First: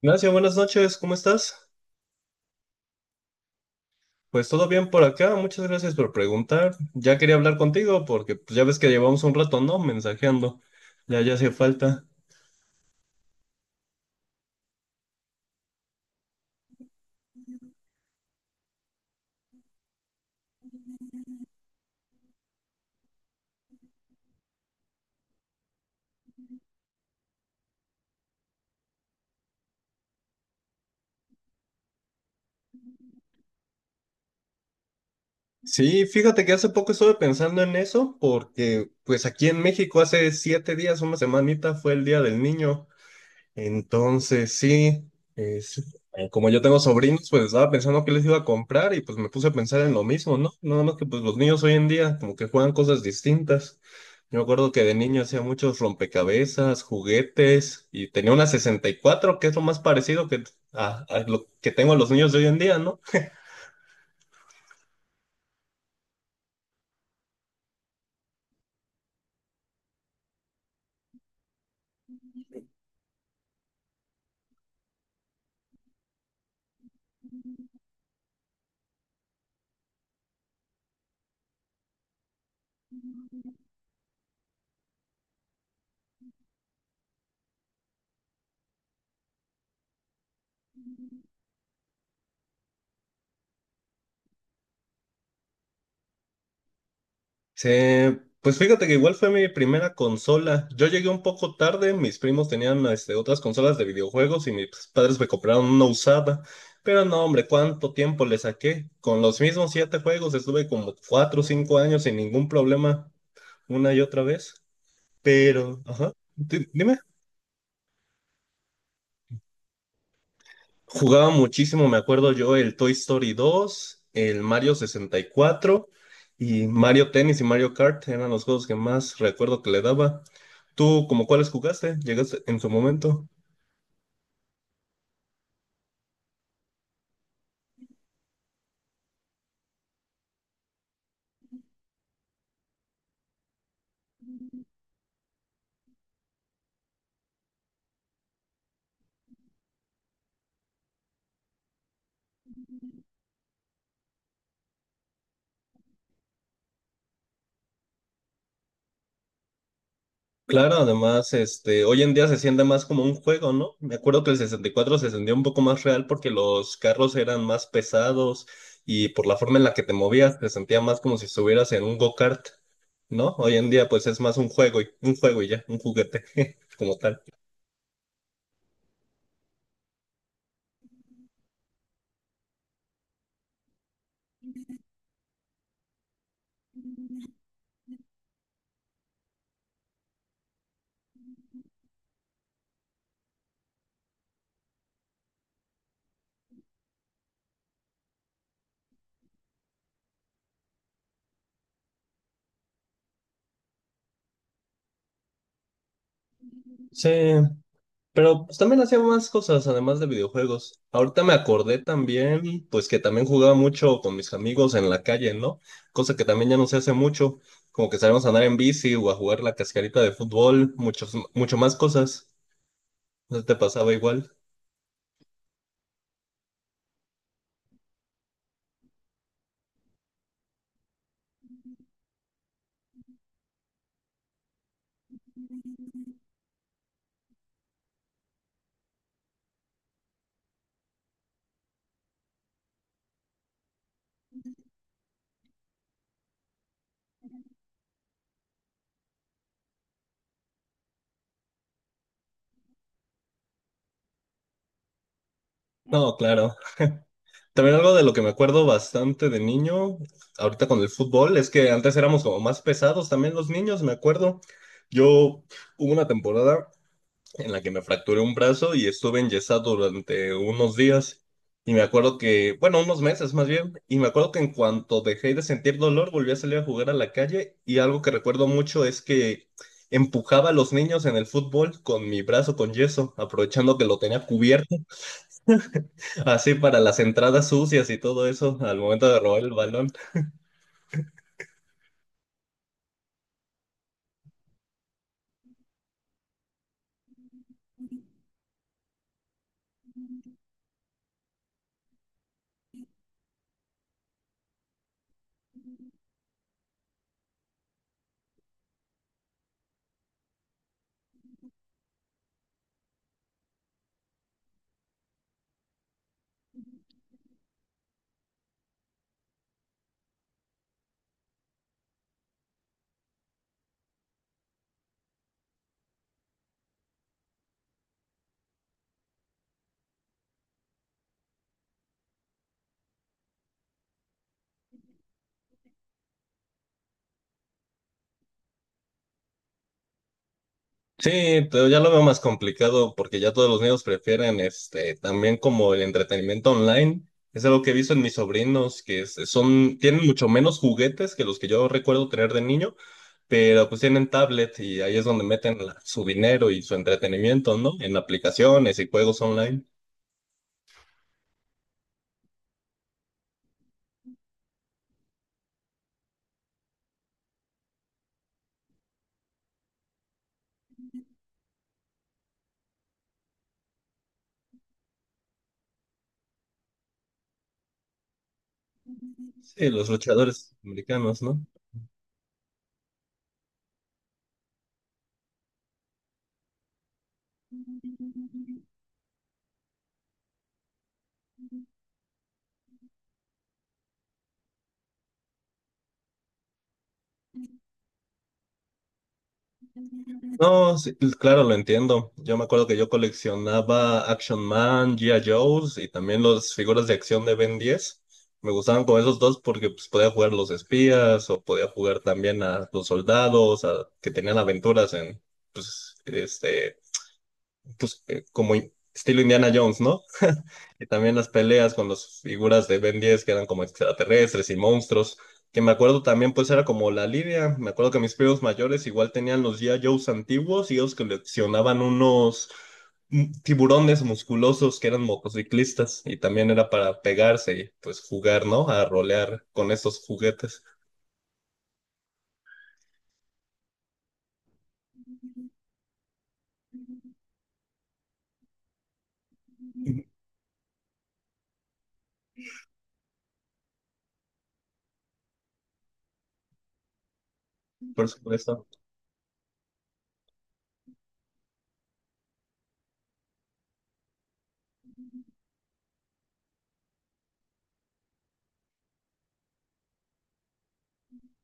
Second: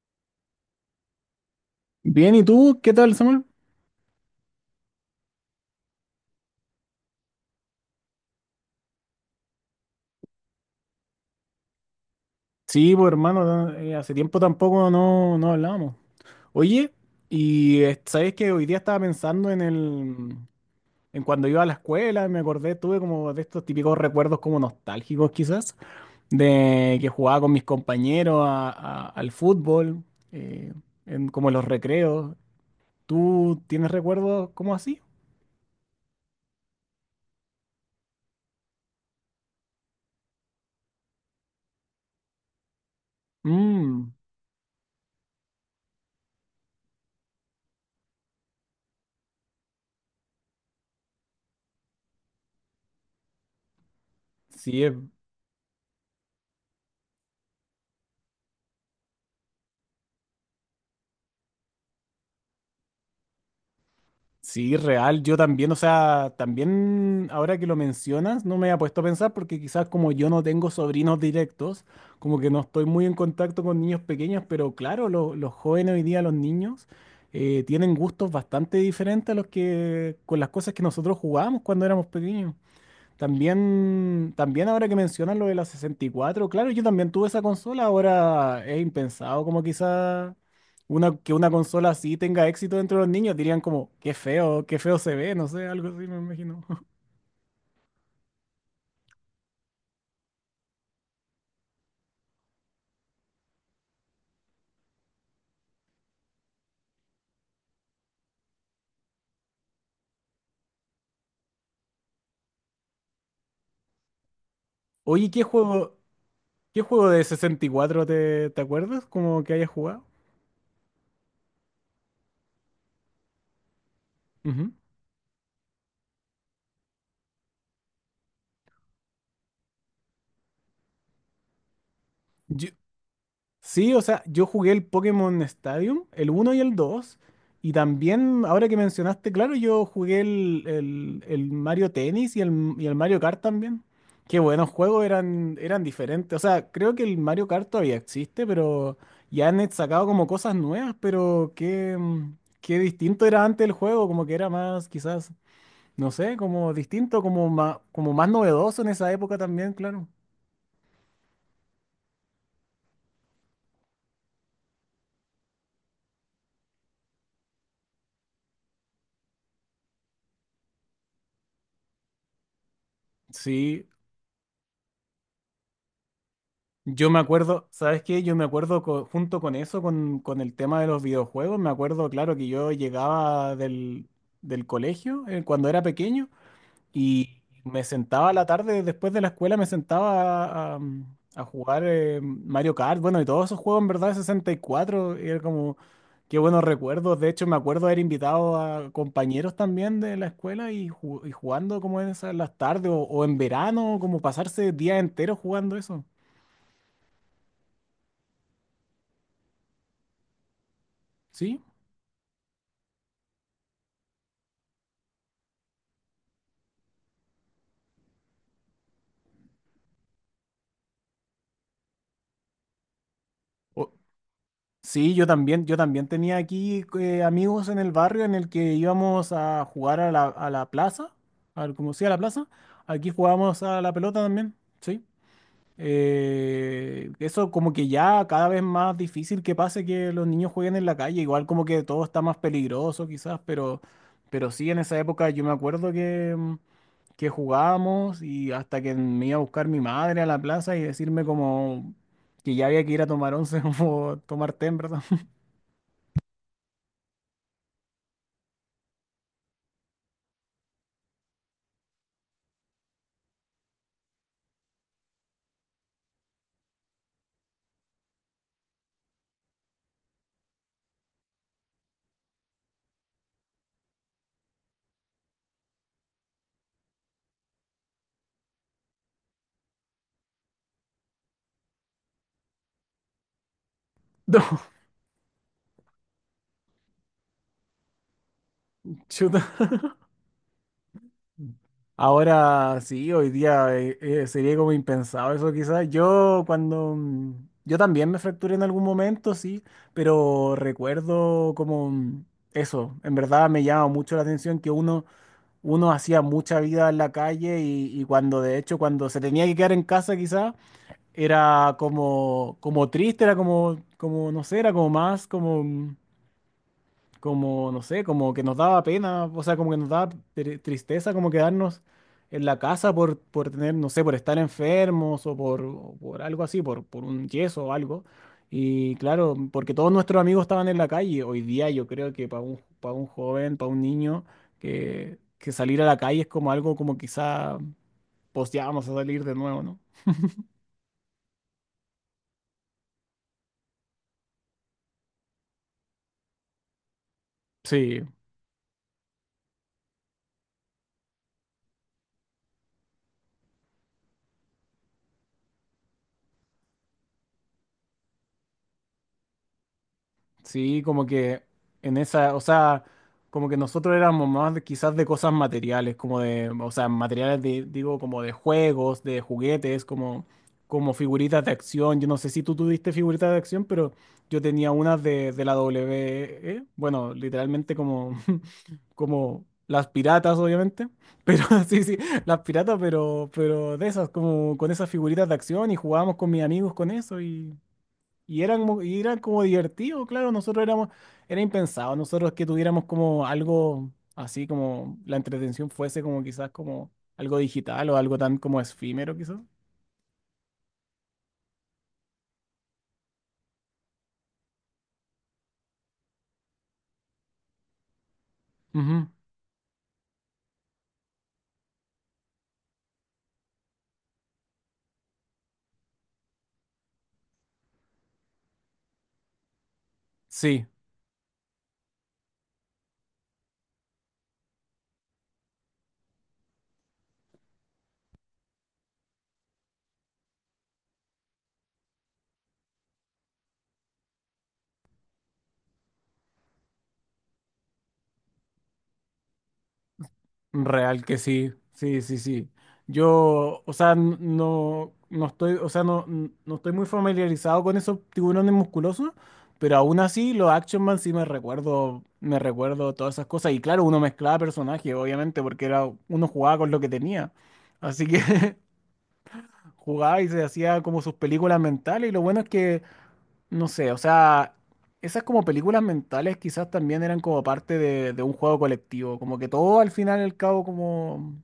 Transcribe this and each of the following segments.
Ignacio, buenas noches, ¿cómo estás? Bien, ¿y tú? ¿Qué tal, Samuel? Pues todo bien por acá, muchas gracias por preguntar. Ya quería hablar contigo porque pues, ya ves que llevamos un rato, ¿no? Mensajeando. Ya, ya hacía falta. Sí, pues hermano, no, hace tiempo tampoco no hablábamos. Oye, y sabes que hoy día estaba pensando en cuando iba a la escuela, me acordé, tuve como de estos típicos recuerdos como nostálgicos quizás, de que jugaba con mis compañeros al fútbol, eh, en, como en los recreos. ¿Tú tienes recuerdos como así? Sí, fíjate que hace poco estuve pensando en eso porque pues aquí en México hace 7 días, una semanita, fue el Día del Niño. Mm, Entonces, sí, es- como yo tengo sobrinos, pues estaba pensando qué les iba a comprar y pues me puse a pensar en lo mismo, ¿no? Nada más que pues los niños hoy en día como que juegan cosas distintas. Yo me acuerdo sí, que de es. niño hacía muchos rompecabezas, juguetes y tenía una 64 que es lo más parecido que, a lo que tengo a los niños de hoy en día, ¿no? Sí, real. Yo también, o sea, también ahora que lo mencionas, no me había puesto a pensar porque quizás como yo no tengo sobrinos directos, como que no estoy muy en contacto con niños pequeños, pero claro, los jóvenes hoy día, los niños, tienen gustos bastante diferentes a los que con las cosas que nosotros jugábamos cuando éramos pequeños. También, también ahora que mencionas lo de la sesenta y cuatro, claro, yo también tuve esa consola, ahora es impensado como quizá que una consola así tenga éxito dentro de los niños, dirían como, qué feo se ve, no sé, algo así me imagino. Sí, pues fíjate que igual fue mi primera consola. Yo llegué un poco tarde, mis primos tenían este, otras consolas de videojuegos y mis padres me compraron una usada. Pero no, hombre, ¿cuánto tiempo le saqué? Con los mismos siete juegos estuve como 4 o 5 años sin ningún problema una y otra vez. Oye, Pero, ajá, ¿qué dime. juego de 64 te acuerdas? Como que hayas jugado. Jugaba muchísimo, me acuerdo yo, el Toy Story 2, el Ujú. Mario 64 y Mario Tennis y Mario Kart eran los juegos que más recuerdo que le daba. ¿Tú como cuáles jugaste? ¿Llegaste en su Yo, momento? Sí, o sea, yo jugué el Pokémon Stadium, el uno y el dos, y también, ahora que mencionaste, claro, yo jugué el Mario Tennis y el Mario Kart también. Qué buenos juegos, eran, eran diferentes. O sea, creo que el Mario Kart todavía existe, pero ya han sacado como cosas nuevas, pero qué, qué distinto era antes el juego, como que era más, quizás, no sé, como distinto, como más novedoso en esa época también, claro. Claro, además, este, hoy en día se siente más como un juego, ¿no? Me acuerdo que el 64 se sentía un poco más real porque los carros eran más pesados y por la forma en la que te movías te sentía más como si estuvieras en un go-kart, ¿no? Hoy en día Sí. pues es más un juego y ya, un juguete como Yo tal. me acuerdo, ¿sabes qué? Yo me acuerdo junto con eso, con el tema de los videojuegos, me acuerdo, claro, que yo llegaba del colegio, cuando era pequeño y me sentaba a la tarde después de la escuela, me sentaba a jugar, Mario Kart, bueno, y todos esos juegos en verdad de 64, y cuatro, y era como, qué buenos recuerdos, de hecho me acuerdo haber invitado a compañeros también de la escuela y, y jugando como en esas las tardes o en verano, como pasarse días enteros jugando eso, Sí, pero pues también hacía más cosas además de videojuegos. Ahorita me ¿sí? acordé también, pues que también jugaba mucho con mis amigos en la calle, ¿no? Cosa que también ya no se hace mucho, como que sabemos andar en bici o a jugar la cascarita de fútbol, mucho más cosas. ¿No te pasaba igual? Sí, yo también tenía aquí amigos en el barrio en el que íbamos a jugar a la plaza, al, como sea la plaza, aquí jugábamos a la pelota también, sí. Eso como que ya cada vez más difícil que pase que los niños jueguen en la calle, igual como que todo está más peligroso quizás, pero sí en esa época yo me acuerdo que, que jugábamos y hasta que me iba a buscar mi madre a la plaza y decirme como que ya había que ir a tomar once o tomar té, en ¿verdad? No, claro. También algo de lo que me acuerdo bastante de niño, ahorita con el fútbol, es que antes éramos como más pesados también los niños, me acuerdo. Yo hubo una temporada en la que me fracturé un brazo y estuve enyesado durante unos días. Y me acuerdo que, bueno, unos meses más bien, y me acuerdo que en cuanto dejé de sentir dolor, volví a salir a jugar a la calle y algo que recuerdo mucho es que empujaba a los niños en el fútbol con mi brazo con yeso, aprovechando que lo tenía No, cubierto. Así para las entradas sucias y todo eso al momento de robar chuta. el balón. Ahora sí, hoy día sería como impensado eso quizás. Yo cuando... yo también me fracturé en algún momento, sí, pero recuerdo como eso. En verdad me llama mucho la atención que uno, uno hacía mucha vida en la calle y cuando de hecho cuando se tenía que quedar en casa quizás era como, como triste, era como, como, no sé, era como más como... como, no sé, como que nos daba pena, o sea, como que nos daba tristeza como quedarnos en la casa por tener, no sé, por estar enfermos o por algo así, por un yeso o algo. Y claro, porque todos nuestros amigos estaban en la calle. Hoy día yo creo que para para un joven, para un niño, que salir a la calle es como algo como quizá, pues ya vamos a salir de nuevo, ¿no? Sí, pero ya lo veo más complicado porque ya todos los niños prefieren este también como el entretenimiento online. Es algo que he visto en Sí. mis sobrinos que son tienen mucho menos juguetes que los que yo recuerdo tener de niño, pero pues tienen tablet y ahí es donde meten su dinero y su entretenimiento, ¿no? En aplicaciones y juegos online. Sí, como que o sea, como que nosotros éramos más quizás de cosas materiales, como de, o sea, materiales de, digo, como de juegos, de juguetes, como, como figuritas de acción. Yo no sé si tú tuviste figuritas de acción, pero yo tenía unas de la WWE, bueno, literalmente como, como Sí, las los piratas, luchadores obviamente, americanos, ¿no? pero sí, sí, las piratas, pero de esas, como con esas figuritas de acción, y jugábamos con mis amigos con eso, y eran, y eran como divertidos, claro, nosotros éramos, era impensado, nosotros que tuviéramos como algo así como la entretención fuese como quizás como algo digital o algo tan como efímero quizás. No, sí, pues, claro, lo entiendo. Yo me acuerdo que yo coleccionaba Action Man, G.I. Joes y también las figuras de acción de Ben 10. Me gustaban con Ujú. esos dos porque pues, podía jugar los espías o podía jugar también a los soldados que tenían aventuras en, pues, este, pues, como estilo Indiana Jones, ¿no? Sí. Y también las peleas con las figuras de Ben 10 que eran como extraterrestres y monstruos, que me acuerdo también pues era como la lidia, me acuerdo que mis primos mayores igual tenían los G.I. Joes antiguos y ellos coleccionaban unos tiburones musculosos que eran motociclistas y también era para pegarse y pues jugar, ¿no? A rolear con esos juguetes, Real que sí, sí, sí, sí. O sea, no, no estoy, o sea, no, no estoy muy familiarizado con esos tiburones musculosos, pero aún así los Action Man sí me recuerdo todas esas cosas. Y claro, uno mezclaba personajes, obviamente, porque era, uno jugaba con lo que tenía. Así por que supuesto, jugaba y se hacía como sus películas mentales. Y lo bueno es que, no sé, o sea, esas como películas mentales quizás también eran como parte de un juego colectivo, como que todo al final y al cabo como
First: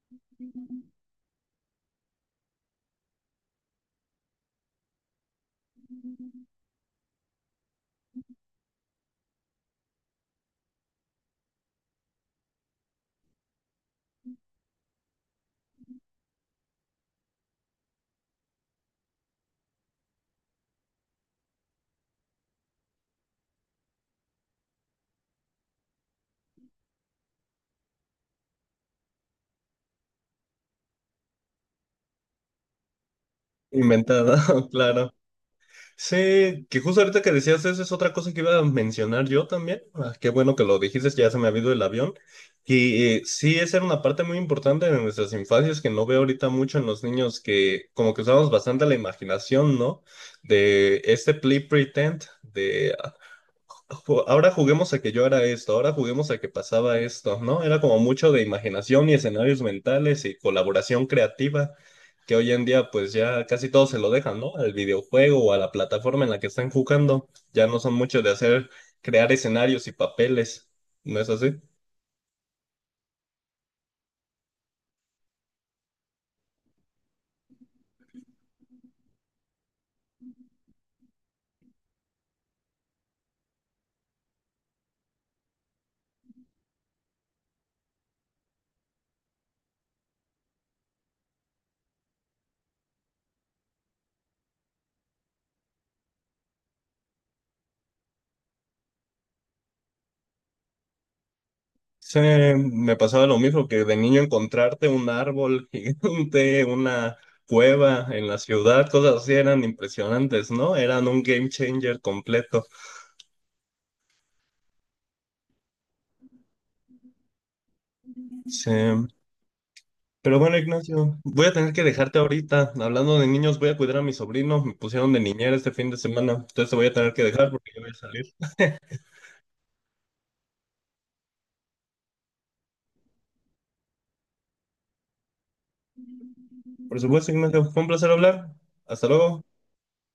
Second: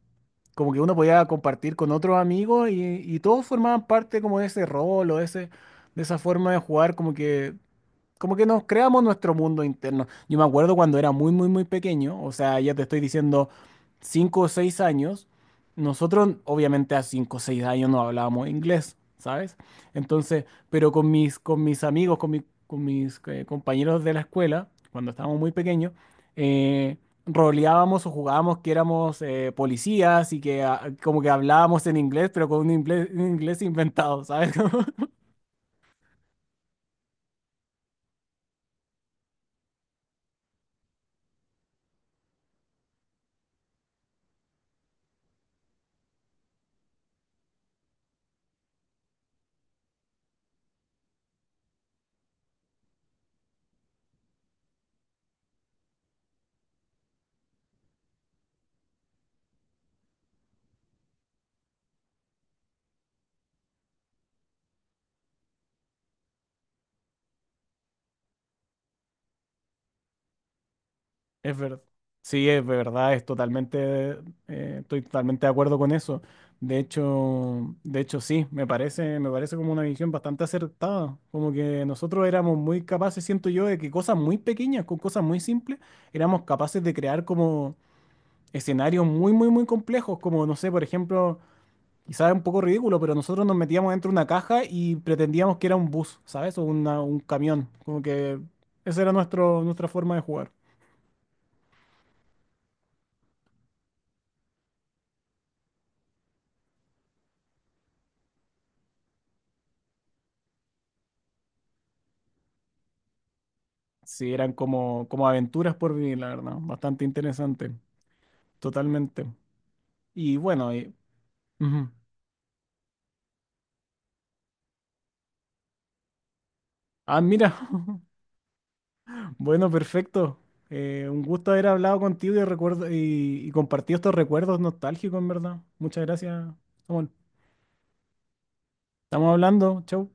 que uno podía compartir con otros amigos, y todos formaban parte como de ese rol o de ese, de esa forma de jugar, como que nos creamos nuestro mundo interno. Yo me acuerdo cuando era muy, muy, muy pequeño, o sea, ya te estoy diciendo 5 o 6 años, nosotros obviamente a 5 o 6 años no hablábamos inglés, ¿sabes? Entonces, pero con mis amigos, con mis compañeros de la escuela, cuando estábamos muy pequeños, eh, roleábamos o jugábamos que éramos policías y que ah, como que hablábamos en inglés, pero con un inglés inventado, inventada, ¿sabes? claro. Sí, que justo ahorita que decías eso es otra cosa que iba a mencionar yo también. Ah, qué bueno que lo dijiste, ya se me ha ido el avión. Y sí, esa era una parte muy importante de nuestras infancias que no veo ahorita mucho en los niños, que como que usamos bastante la imaginación, ¿no? De este play pretend, de ah, ahora juguemos a que yo era esto, ahora juguemos a que pasaba esto, ¿no? Era como mucho de imaginación y escenarios mentales y colaboración creativa que hoy en día pues ya casi todos se lo dejan, ¿no? Al videojuego o a la plataforma en la que están jugando. Ya no son muchos de hacer, crear escenarios y papeles, ¿no es así? Es verdad. Sí, es verdad, es totalmente, estoy totalmente de acuerdo con eso. De hecho sí, me parece como una visión bastante acertada. Como que nosotros éramos muy capaces, siento yo, de que cosas muy pequeñas, con cosas muy simples, éramos capaces de crear como escenarios muy, muy, muy complejos. Como, no sé, por ejemplo, quizás es un poco ridículo, pero nosotros nos metíamos dentro de una caja y pretendíamos que era un bus, ¿sabes? O un camión. Como que esa era nuestro, nuestra forma de jugar. Sí, me pasaba lo mismo que de niño encontrarte un árbol gigante, una cueva en la ciudad, cosas así eran impresionantes, ¿no? Eran un game changer completo. Sí, eran como, como aventuras por vivir, la verdad. Bastante interesante. Sí. Totalmente. Y Pero bueno, bueno, y- Ignacio, voy a tener que ujú. dejarte ahorita. Hablando de niños, voy a cuidar a mi sobrino. Me pusieron de niñera este fin de semana, entonces te voy a tener Ah, que dejar mira. porque yo voy a salir. Bueno, perfecto. Un gusto haber hablado contigo y, recuerdo, y compartido estos recuerdos nostálgicos, en verdad. Muchas gracias, Por Samuel. supuesto, Ignacio, fue un placer hablar. Hasta Estamos luego. hablando. Chau.